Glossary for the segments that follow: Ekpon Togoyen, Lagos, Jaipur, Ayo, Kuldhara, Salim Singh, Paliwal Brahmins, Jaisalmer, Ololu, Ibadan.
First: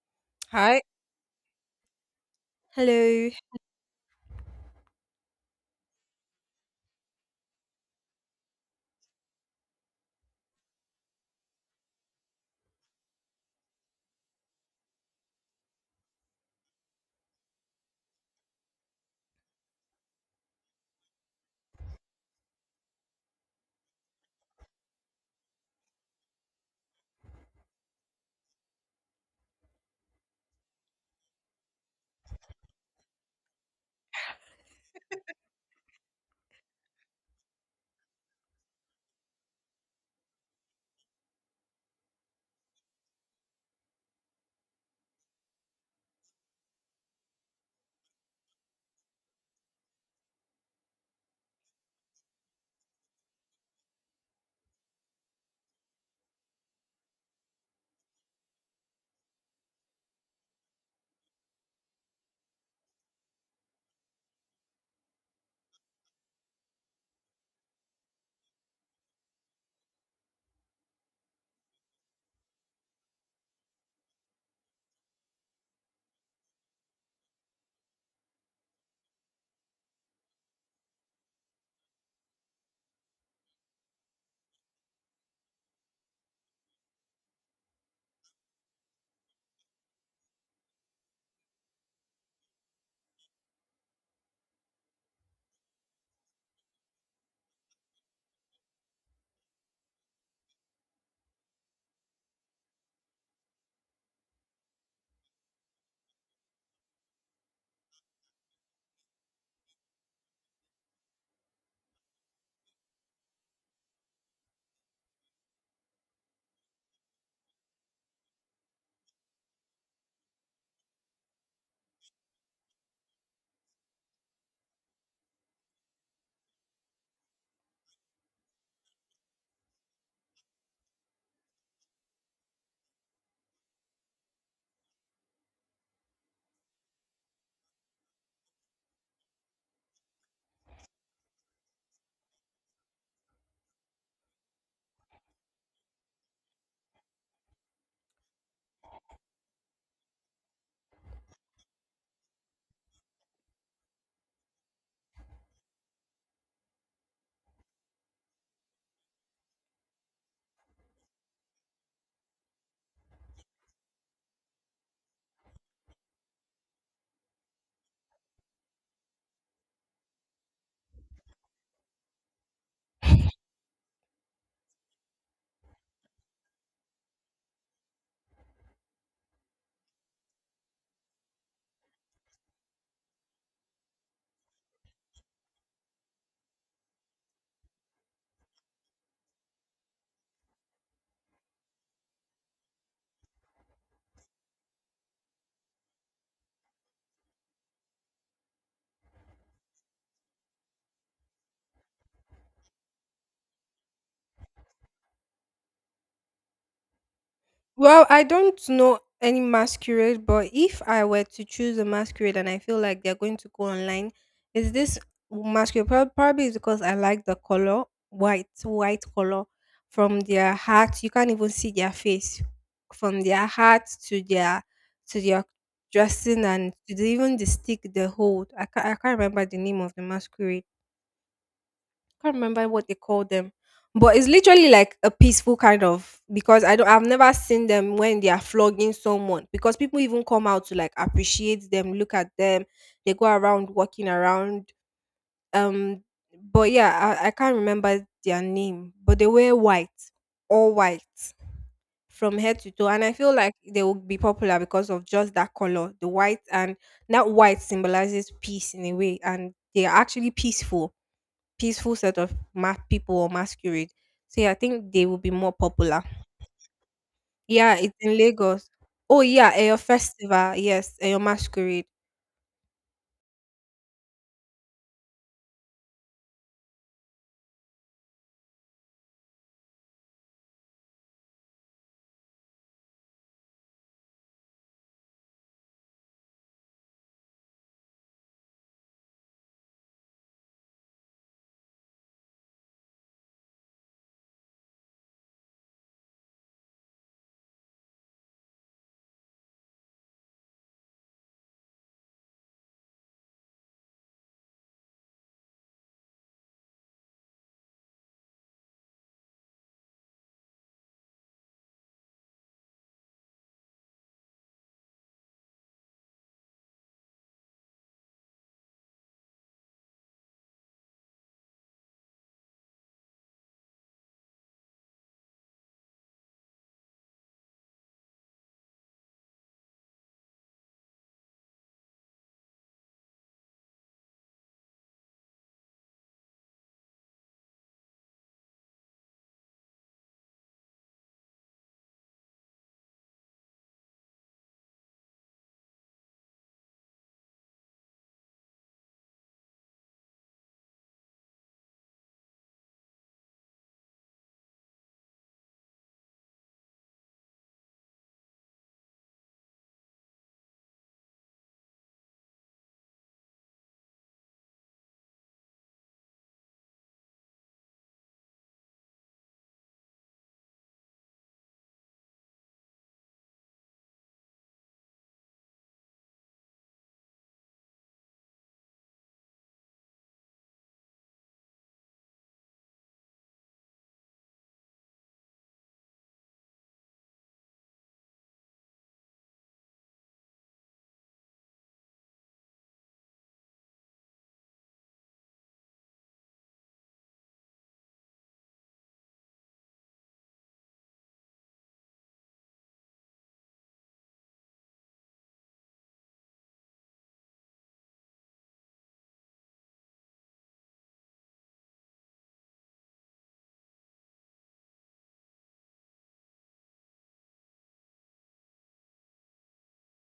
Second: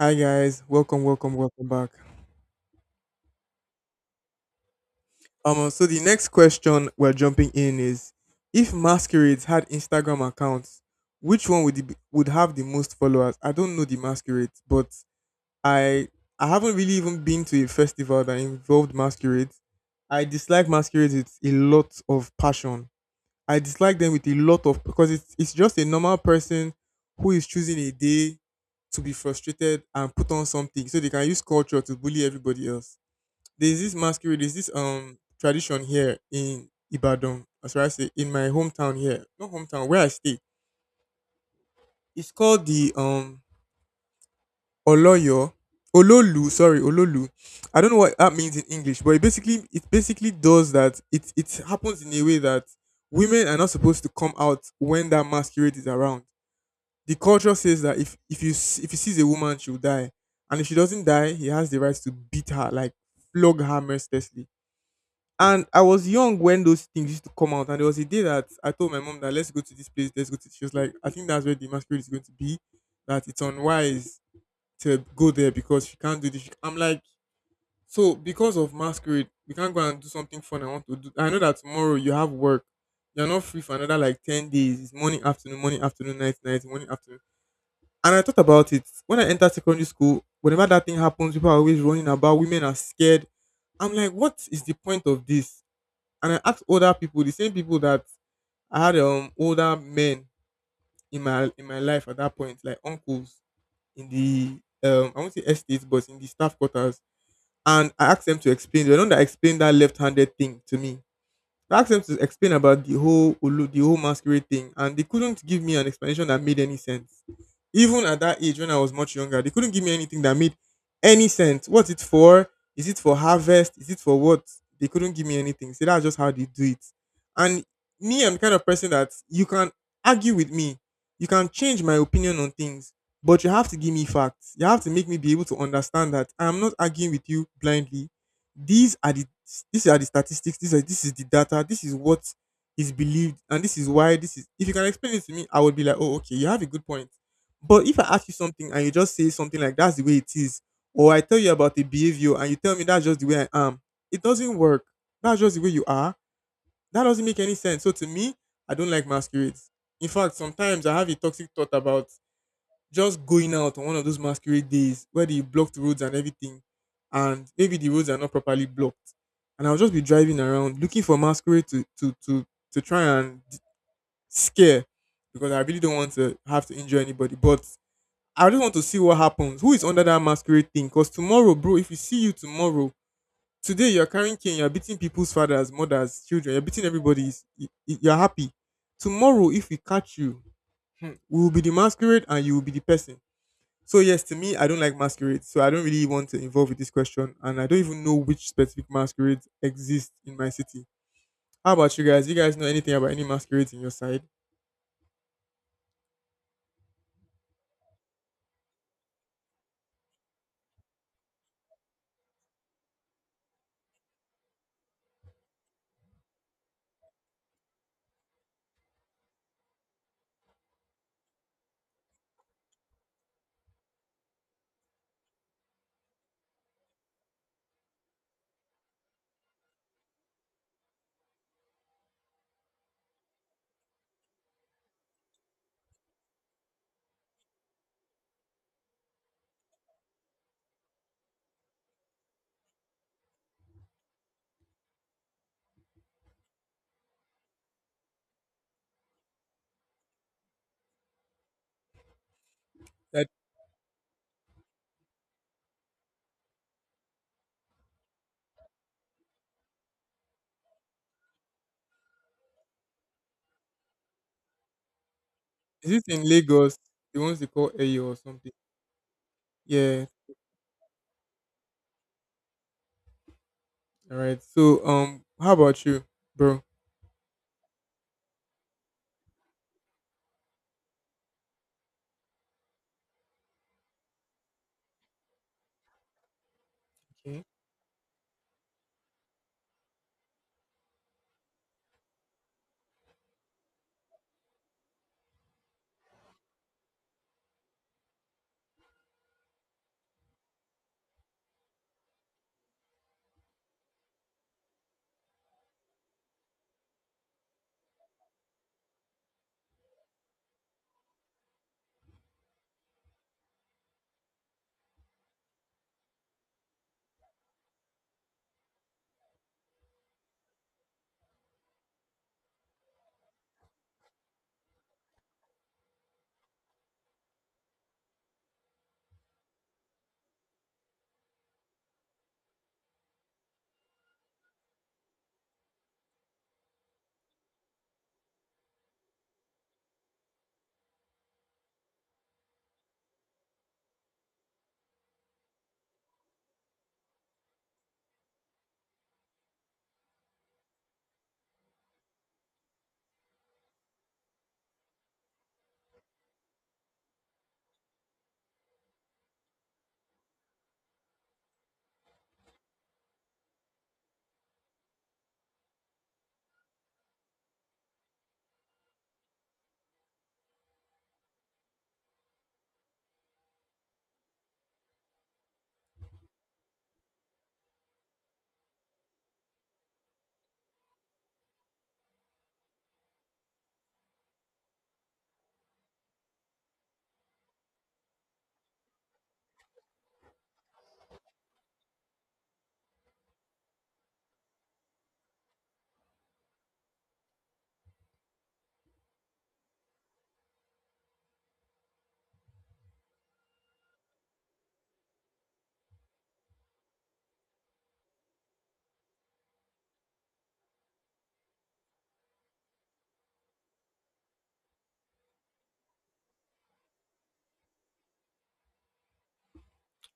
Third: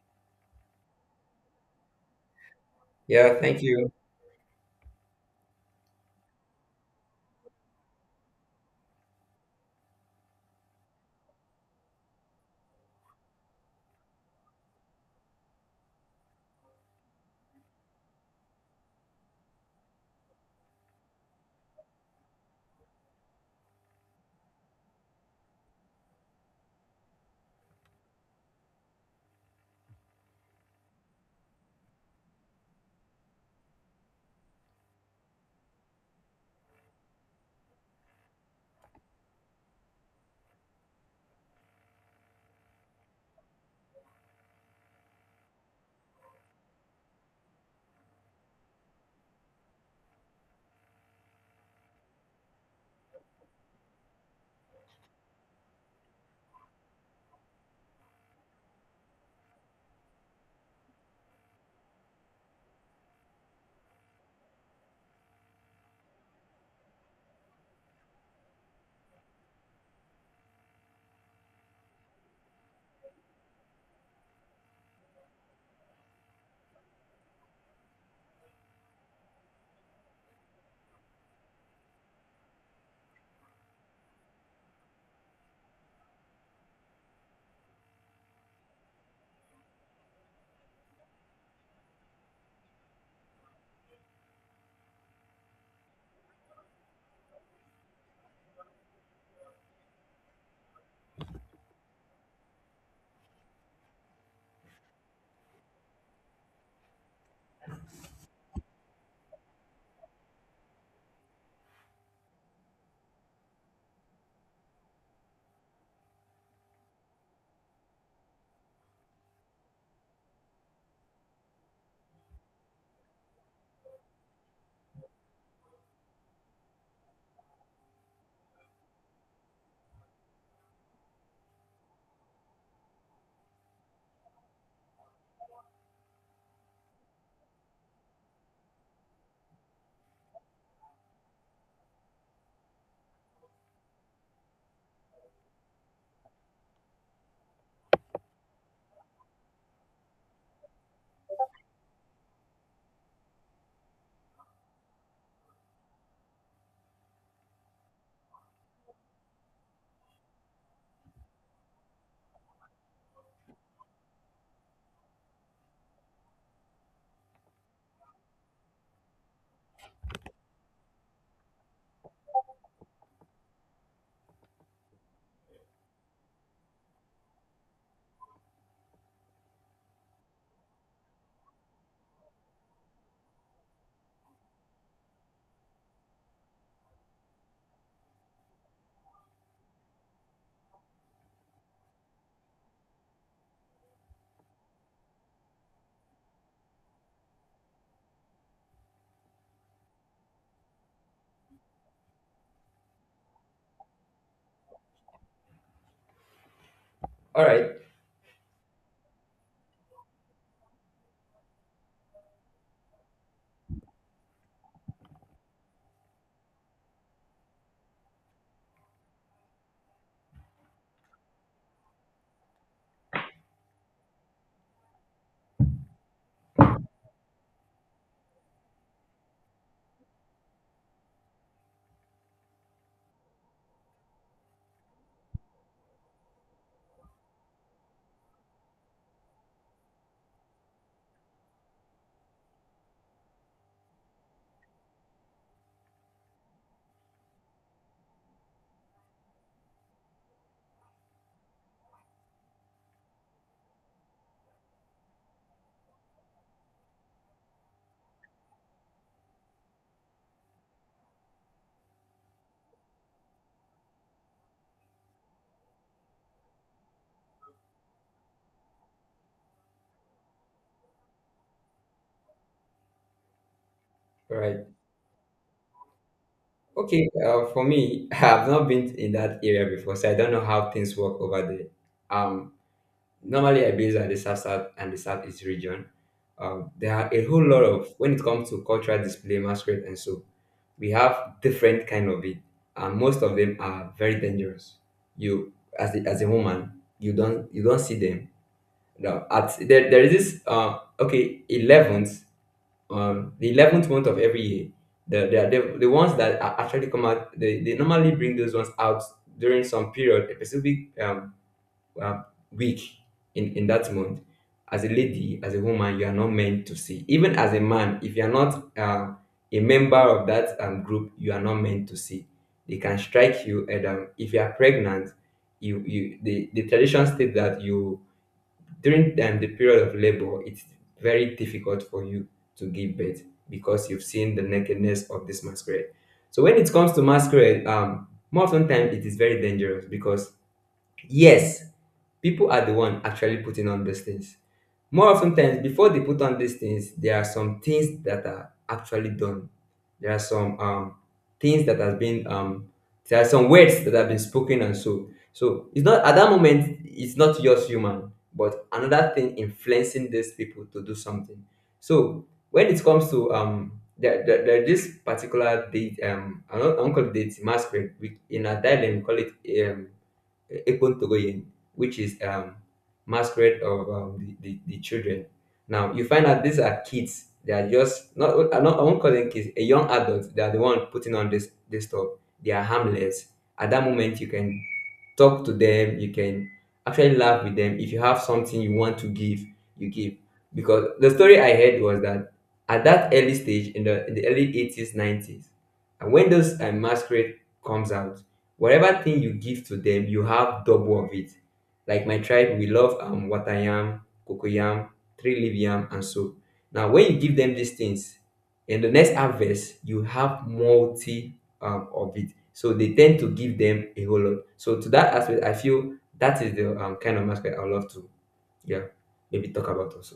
Hi guys, Hi. welcome, welcome, welcome back. Hello. Yeah, thank you. So the next question we're jumping in is: if masquerades had Instagram accounts, which one would have the most followers? I don't know the masquerades, but I I haven't really even been to a festival that involved masquerades. I dislike masquerades with a lot of passion. I dislike them with a lot of because it's just a normal person who is choosing a day to be frustrated and put on something so they can use culture to bully everybody else. There's this tradition here in Ibadan, as I say, in my hometown here, not hometown where I stay. It's called the Oloyo, Ololu, sorry, Ololu. I don't know what that means in English, but it basically does that. It happens in a way that women are not supposed to come out when that masquerade is around. The culture says that if you s- if he sees a woman, she'll die, and if she doesn't die, he has the right to beat her, like flog her mercilessly. And I was young when those things used to come out. And there was a day that I told my mom that let's go to this place, let's go to this. She was like, I think that's where the masquerade is going to be, that it's unwise to go there because she can't do this. She- I'm like, so because of masquerade, we can't go and do something fun I want to do. I know that tomorrow you have work. You're not free for another like 10 days. It's morning, afternoon, night, night, morning, afternoon. And I thought about it. When I entered secondary school, whenever that thing happens, people are always running about. Women are scared. I'm like, what is the point of this? And I asked older people, the same people that I had older men in my life at that point, like uncles in the I won't say estates, but in the staff quarters. And I asked them to explain. They don't that explain that left-handed thing to me. I asked them to explain about the whole Olu, the whole masquerade thing, and they couldn't give me an explanation that made any sense. Even at that age when I was much younger, they couldn't give me anything that made any sense. What's it for? Is it for harvest? Is it for what? They couldn't give me anything. So that's just how they do it. And me, I'm the kind of person that you can argue with me. You can change my opinion on things, but you have to give me facts. You have to make me be able to understand that I'm not arguing with you blindly. These are the these are the statistics. These are this is the data. This is what is believed and this is why this is. If you can explain it to me, I would be like, oh, okay, you have a good point. But if I ask you something and you just say something like that's the way it is, or I tell you about a behavior and you tell me that's just the way I am, it doesn't work. That's just the way you are. That doesn't make any sense. So to me, I don't like masquerades. In fact, sometimes I have a toxic thought about just going out on one of those masquerade days where they block the roads and everything, and maybe the roads are not properly blocked. And I'll just be driving around looking for masquerade to scare, because I really don't want to have to injure anybody. But I just want to see what happens. Who is under that masquerade thing? Because tomorrow, bro, if we see you tomorrow, today you're carrying cane, you're beating people's fathers, mothers, children, you're beating everybody's, you're happy. Tomorrow, if we catch you, hmm, we will be the masquerade and you will be the person. So, yes, to me, I don't like masquerades. So, I don't really want to involve with this question. And I don't even know which specific masquerades exist in my city. How about you guys? You guys know anything about any masquerades in your side? All right, Well, I don't know any masquerade, but if I were to choose a masquerade and I feel like they're going to go online, is this masquerade? Probably it's because I like the color, white color from their hat. You can't even see their face from their hat to their dressing and to even the stick they hold. I can't remember the name of the masquerade. Can't remember what they call them, but it's literally like a peaceful kind of because I've never seen them when they are flogging someone because people even come out to like appreciate them, look at them, they go around walking around. Um, but yeah, I can't remember their name, but they were white, all white from head to toe, and I That feel like they will be popular because of just that color, the white, and that white symbolizes peace in a way, and they are actually peaceful set of people or masquerade. So yeah, I think they will be more is it popular. in Lagos, the ones they call Yeah, it's Ayo or in something. Lagos. Oh yeah, your Yeah, festival. Yes, your masquerade. all all right. right. So how about you, bro? Okay, for me, I've not been in that area before, so I don't know how things work over there. Um, Normally I base on the South South and the Southeast region. There are a Okay, whole lot of when it comes to cultural display, masquerade, and so we have different kind of it, and most of them are very dangerous. You, as a woman, you don't see them. No, there is this okay 11th. The 11th month of every year. The ones that are actually come out, they normally bring those ones out during some period, a specific um week in that month. As a lady, as a woman, you are not meant to see. Even as a man, if you are not a member of that group, you are not meant to see. They can strike you, and if you are pregnant, the tradition states that you during the period of labor, it's very difficult for you to give birth because you've seen the nakedness of this masquerade. So when it comes to masquerade, more often time it is very dangerous because yes, people are the one actually putting on these things. More often times, before they put on these things, there are some things that are actually done. There are some things that have been there are some words that have been spoken and so. So it's not at that moment it's not just human, but another thing influencing these people to do something. So when it comes to there are this particular date I don't call it date masquerade, we, in a dialect we call it um. Ekpon Togoyen, which is masquerade of the children. Now, you find out these are kids. They are just, not, I, not, I won't call them kids, a young adult. They are the one putting on this stuff. They are harmless. At that moment, you can talk to them. You can actually laugh with them. If you have something you want to give, you give. Because the story I heard was that at that early stage, in the early 80s, 90s, and when those masquerade comes out, whatever thing you give to them, you have double of it. Like my tribe, we love water yam, cocoa yam, three leaf yam, and so. Now, when you give them these things, in the next harvest, you have multi of it. So they tend to give them a whole lot. So to that aspect, I feel that is the kind of aspect I love to, yeah, maybe talk about also.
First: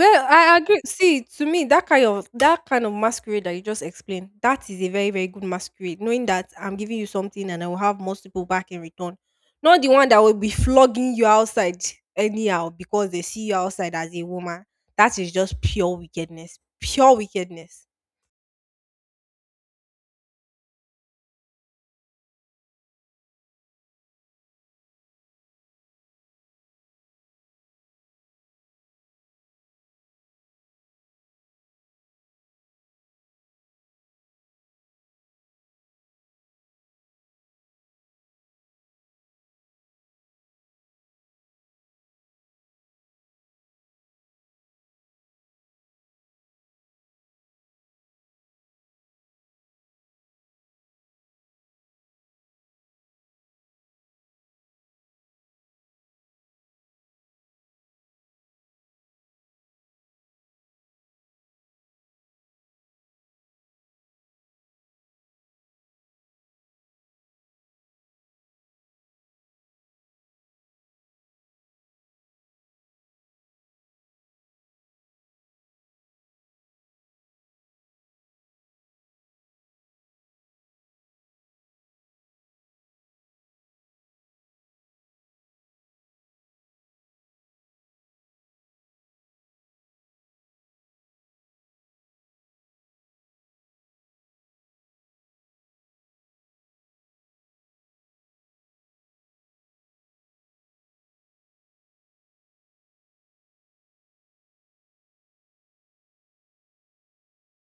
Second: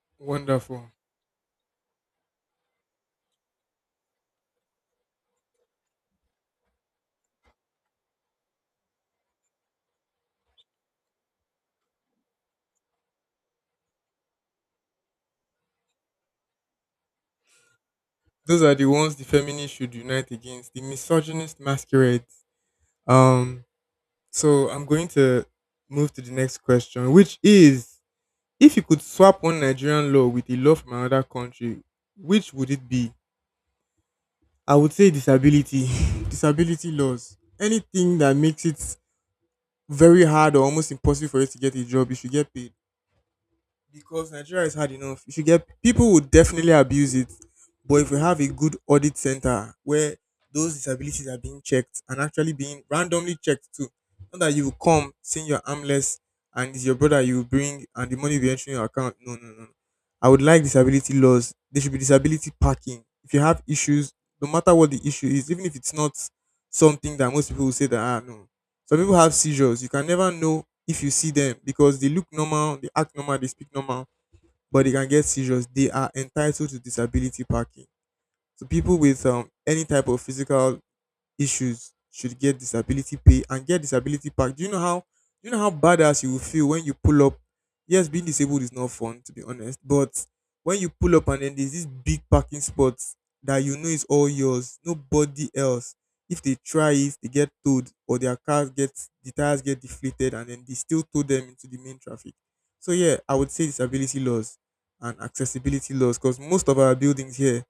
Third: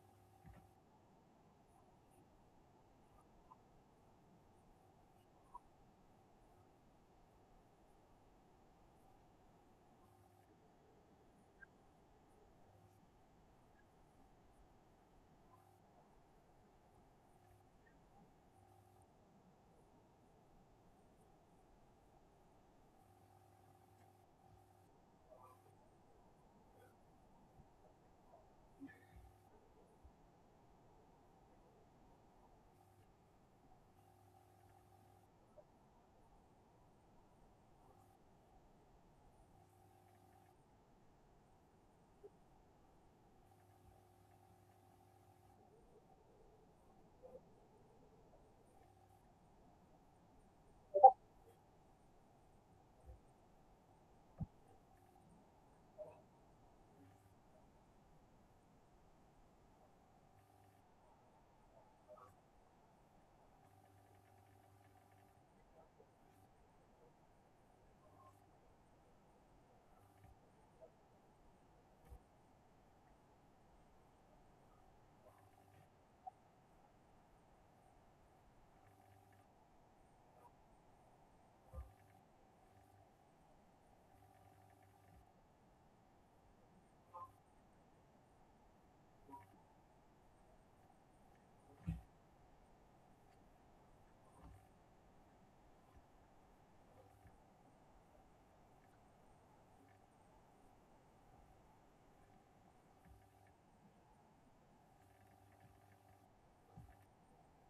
Well, I agree. wonderful. See, to me, that kind of masquerade that you just explained, that is a very very good masquerade. Knowing that I'm giving you something and I will have multiple back in return, not the one that will be flogging you outside anyhow because they see you outside as a woman. That is just pure wickedness, pure wickedness. Those are the ones the feminists should unite against, the misogynist masquerades. Um, so I'm going to move to the next question, which is: if you could swap one Nigerian law with a law from another country, which would it be? I would say disability, disability laws. Anything that makes it very hard or almost impossible for you to get a job, you should get paid because Nigeria is hard enough. If you get people would definitely abuse it, but if we have a good audit center where those disabilities are being checked and actually being randomly checked too, not that you will come saying you're armless and it's your brother you will bring and the money will be entering your account. No, no, no. I would like disability laws. There should be disability parking. If you have issues, no matter what the issue is, even if it's not something that most people will say that ah no. Some people have seizures. You can never know if you see them because they look normal, they act normal, they speak normal, but they can get seizures. They are entitled to disability parking. So people with any type of physical issues should get disability pay and get disability pack. Do you know how badass you will feel when you pull up? Yes, being disabled is not fun to be honest, but when you pull up and then there's this big parking spot that you know is all yours, nobody else. If they try it, they get towed or their cars get the tires get deflated and then they still tow them into the main traffic. So yeah, I would say disability laws and accessibility laws because most of our buildings here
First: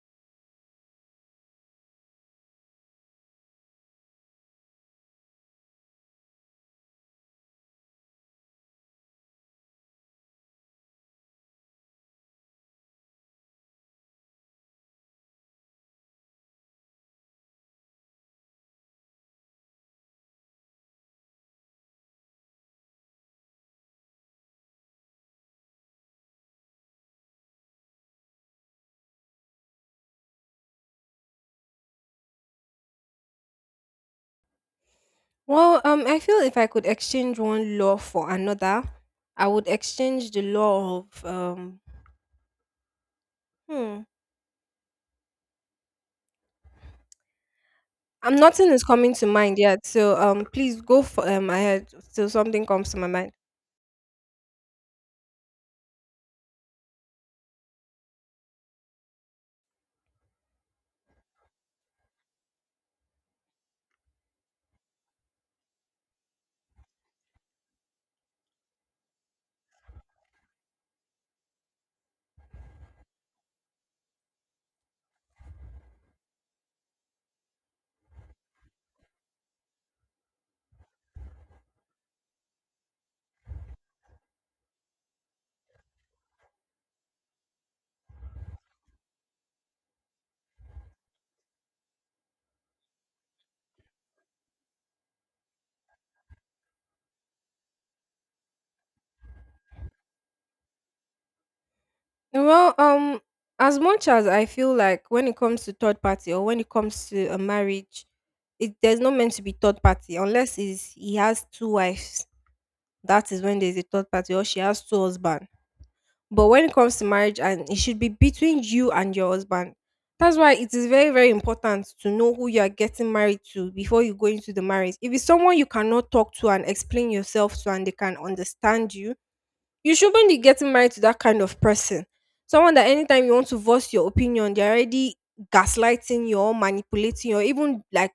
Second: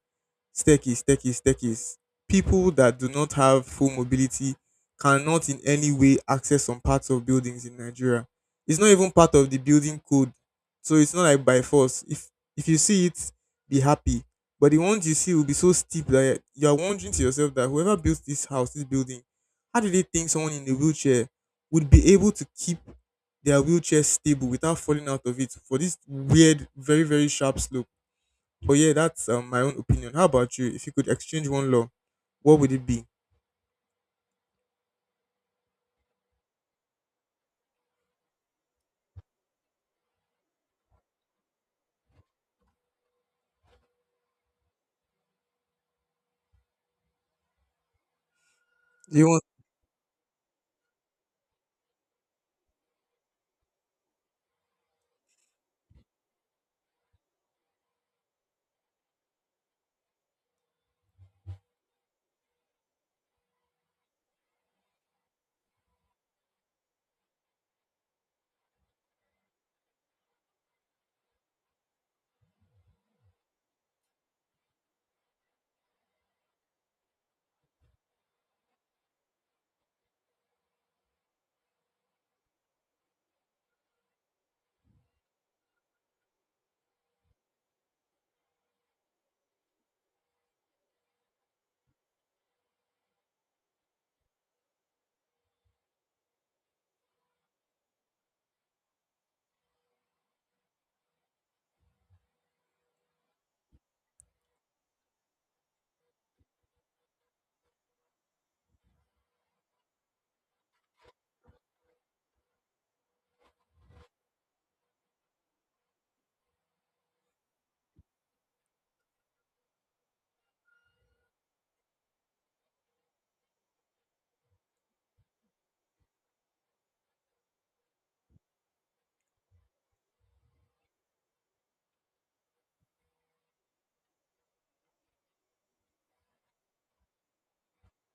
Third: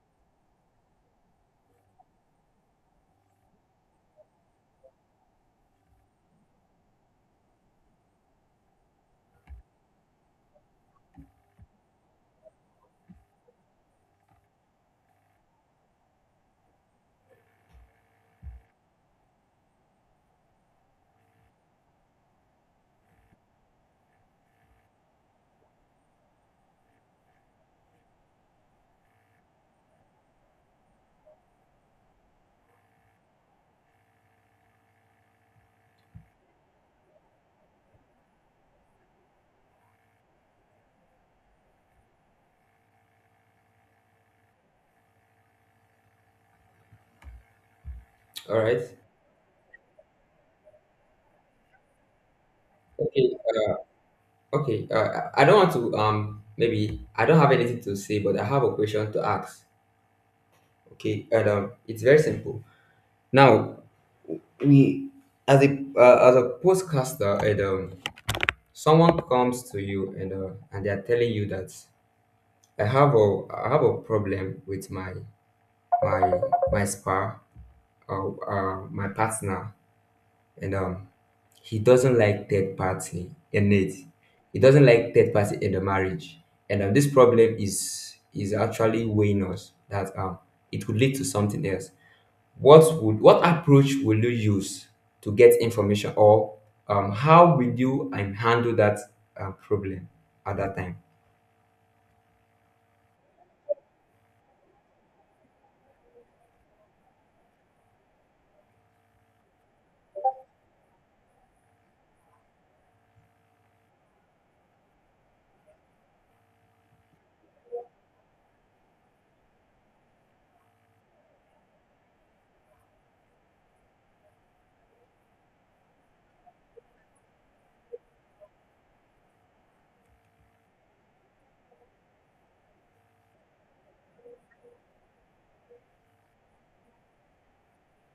staircase, staircase, staircase. People that do not have full mobility cannot in any way access some parts of buildings in Nigeria. It's not even part of the building code. So it's not like by force. If you see it, be happy. But the ones you see will be so steep that you are wondering to yourself that whoever built this house, this building, how do they think someone in a wheelchair would be able to keep their wheelchair stable without falling out of it for this weird, very, very sharp slope? But yeah, that's my own opinion. How about you? If you could exchange one law, what would it be? Well, I feel if I could exchange one law for another, I would exchange the law of. Hmm. All Nothing right. is coming Do you to want? mind yet, so please go for ahead till something comes to my mind. Okay. Okay. I don't want to maybe I don't have anything to say, but I have a question to ask. Okay, Adam, it's very simple. Now, we as a as a podcaster, Adam, someone comes to you and they are telling you that I have a problem with my my spa or my partner, and he doesn't like third party in it. He doesn't like third party in the marriage, and this problem is actually weighing us that it could lead to something else. What would, what approach will you use to get information or how will you handle that problem at that time? Well, as much as I feel like when it comes to third party or when it comes to a marriage, it there's not meant to be third party unless is he has two wives. That is when there's a third party or she has two husbands. But when it comes to marriage, and it should be between you and your husband. That's why it is very, very important to know who you are getting married to before you go into the marriage. If it's someone you cannot talk to and explain yourself to and they can understand you, you shouldn't be getting married to that kind of person. Someone that anytime you want to voice your opinion, they're already gaslighting you or manipulating you or even like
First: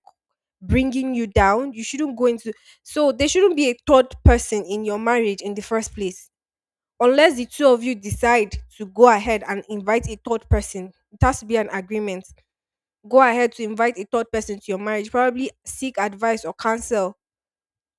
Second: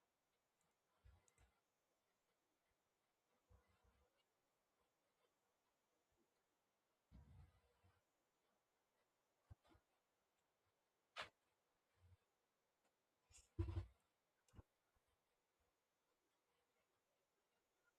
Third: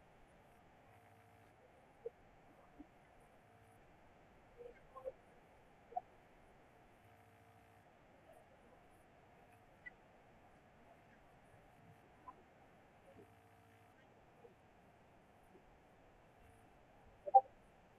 bringing you down. You shouldn't go into. So there shouldn't be a third person in your marriage in the first place unless the two of you decide to go ahead and invite a third person. It has to be an agreement, go ahead to invite a third person to your marriage, probably seek advice or counsel.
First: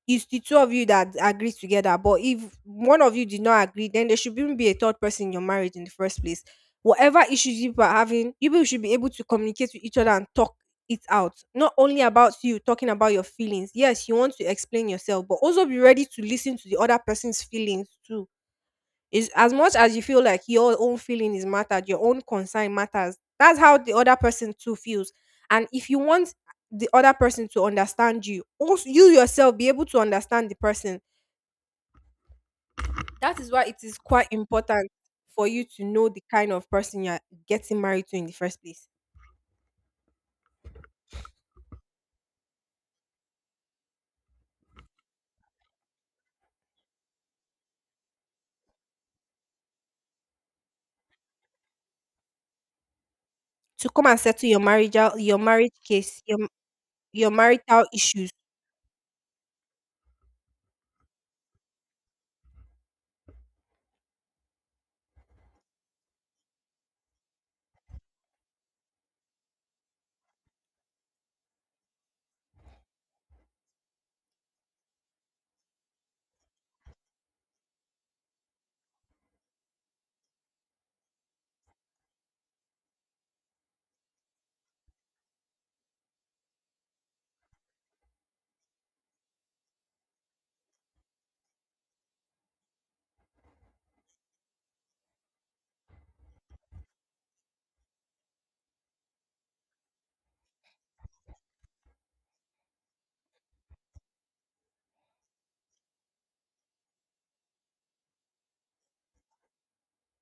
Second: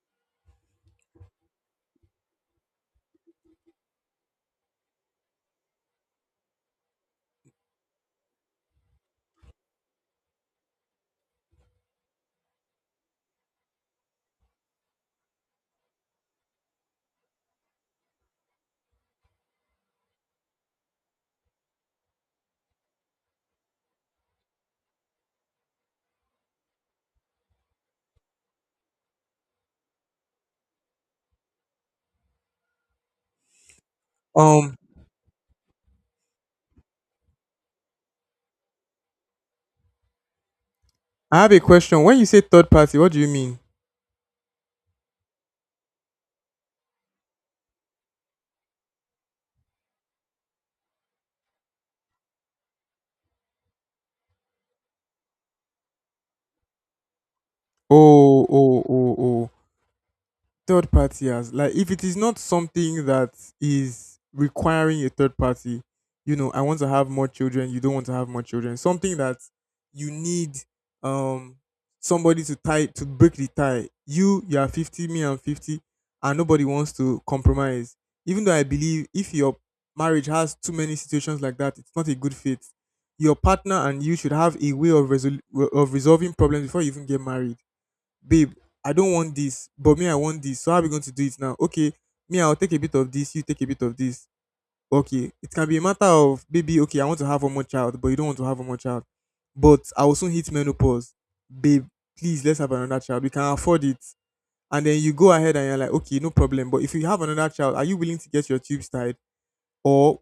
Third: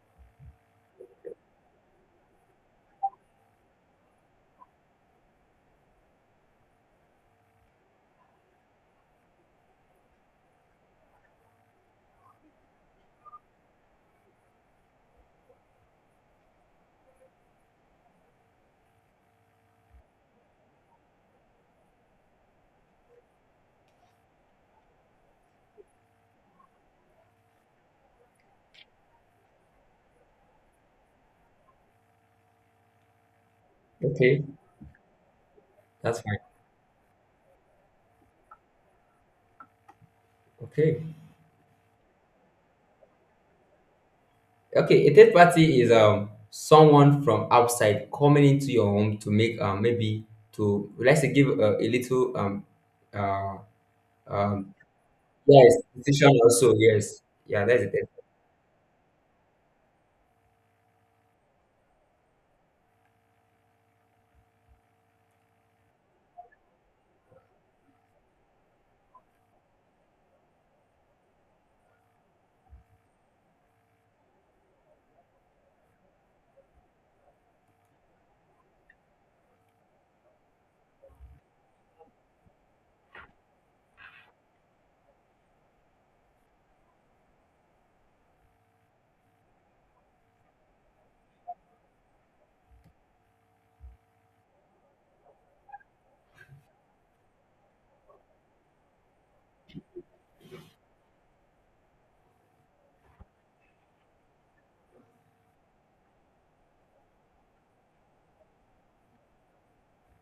It's the two of you that agree together, but if one of you did not agree, then there should even be a third person in your marriage in the first place. Whatever issues you are having, you people should be able to communicate with each other and talk it out. Not only about you talking about your feelings, yes, you want to explain yourself, but also be ready to listen to the other person's feelings too. Is as much as you feel like your own feeling is mattered, your own concern matters. That's how the other person too feels. And if you want the other person to understand you, also you yourself be able to understand the person. That is why it is quite Okay, Um, important for you to know that's the fine. kind of person you're getting married to in the first place. Okay. I have a question. When you say third party, what do you mean? Okay, a third party is someone from outside coming into your home to make maybe to, let's say, give a little uh To come and settle um your marriage yes, case, decision also, yes, your yeah, that's marital it. issues. Oh, oh, oh, oh. Third party as like, if it is not something that is requiring a third party. You know, I want to have more children, you don't want to have more children. Something that you need um somebody to tie to break the tie. You are 50, me I'm 50, and nobody wants to compromise. Even though I believe if your marriage has too many situations like that, it's not a good fit. Your partner and you should have a way of of resolving problems before you even get married. Babe, I don't want this, but me, I want this. So how are we going to do it now? Okay, me, I'll take a bit of this, you take a bit of this. Okay, it can be a matter of, baby, okay, I want to have one more child, but you don't want to have one more child. But I will soon hit menopause. Babe, please, let's have another child. We can afford it. And then you go ahead and you're like, okay, no problem. But if you have another child, are you willing to get your tubes tied? Or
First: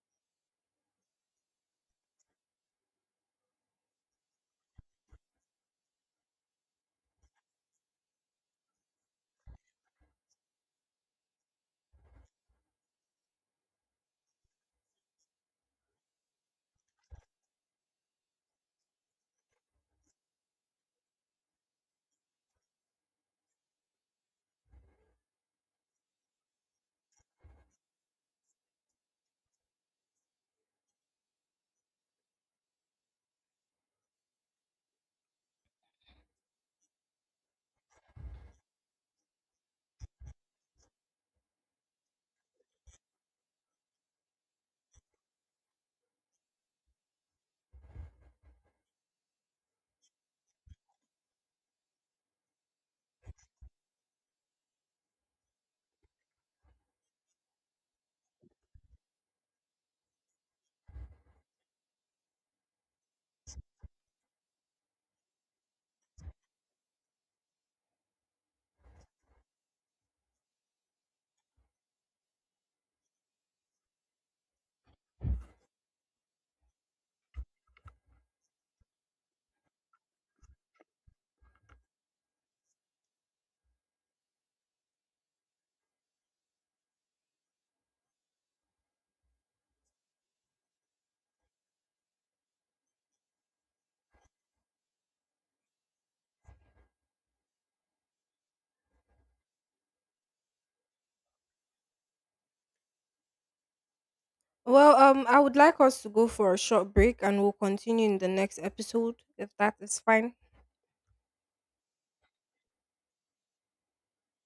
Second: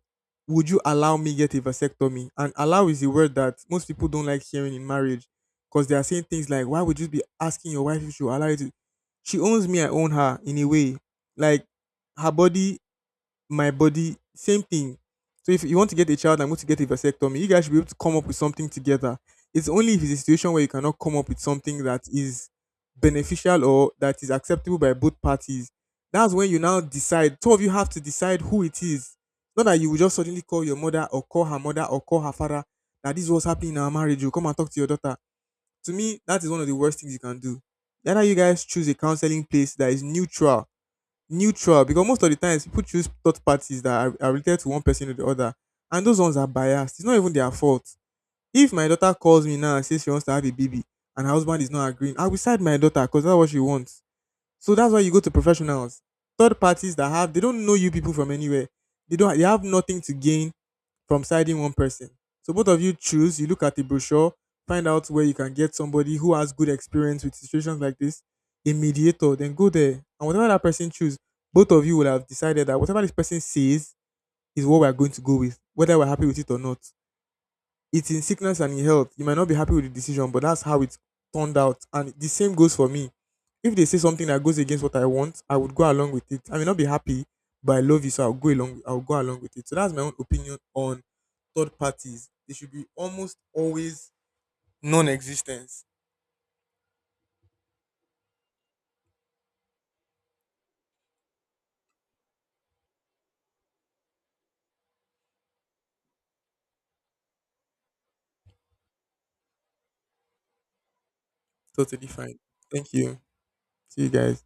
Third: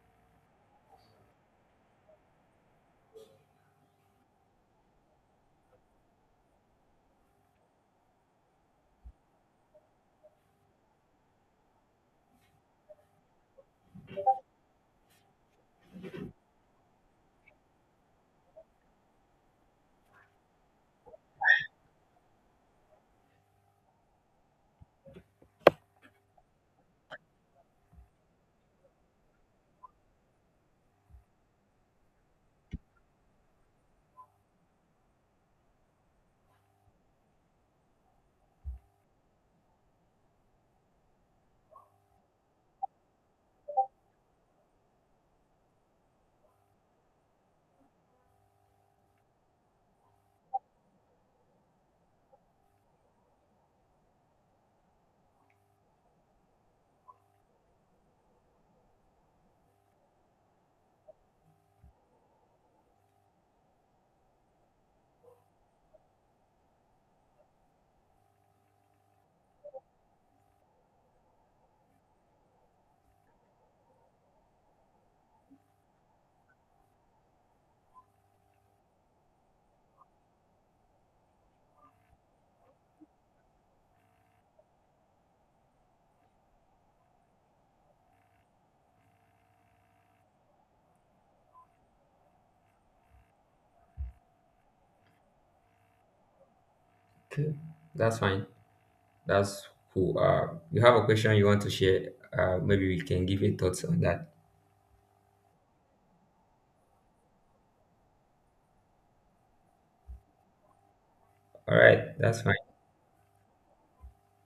would you allow me get a vasectomy? And allow is a word that most people don't like hearing in marriage because they are saying things like, why would you be asking your wife if she will allow you to? She owns me, I own her in a way. Like her body my body, same thing. So if you want to get a child, I'm going to get a vasectomy. You guys should be able to come up with something together. It's only if it's a situation where you cannot come up with something that is beneficial or that is acceptable by both parties. That's when you now decide. Two of you have to decide who it is. Not that you will just suddenly call your mother or call her mother or call her father that this is what's happening in our marriage. You come and talk to your daughter. To me, that is one of the worst things you can do. Either you guys choose a counseling place that is neutral, neutral because most of the times people choose third parties that are related to one person or the other, and those ones are biased. It's not even their fault. If my daughter calls me now and says she wants to have a baby and her husband is not agreeing, I will side my daughter because that's what she wants. So that's why you go to professionals, third parties that have they don't know you people from anywhere. They don't they have nothing to gain from siding one person. So both of you choose, you look at the brochure, find out where you can get somebody who has good experience with situations like this, a mediator, then go there. And whatever that person choose, both of you will have decided that whatever this person says is what we are going to go with, whether we're happy with it or not. It's in sickness and in health. You might not be happy with the decision, but that's how it turned out. And the same goes for me. If they say something that goes against what I want, I would go along with it. I may not be happy, but I love you, so I'll go along. I'll go along with it. So that's my own opinion on third parties. They should be almost always non-existence. Okay, that's fine. That's cool. Uh, you have a question you want to share, maybe we can give a thoughts on that. Well, I would like us to go for a short break and we'll continue in the next episode if that is fine. All Totally right, fine. that's fine. Thank you. See you guys.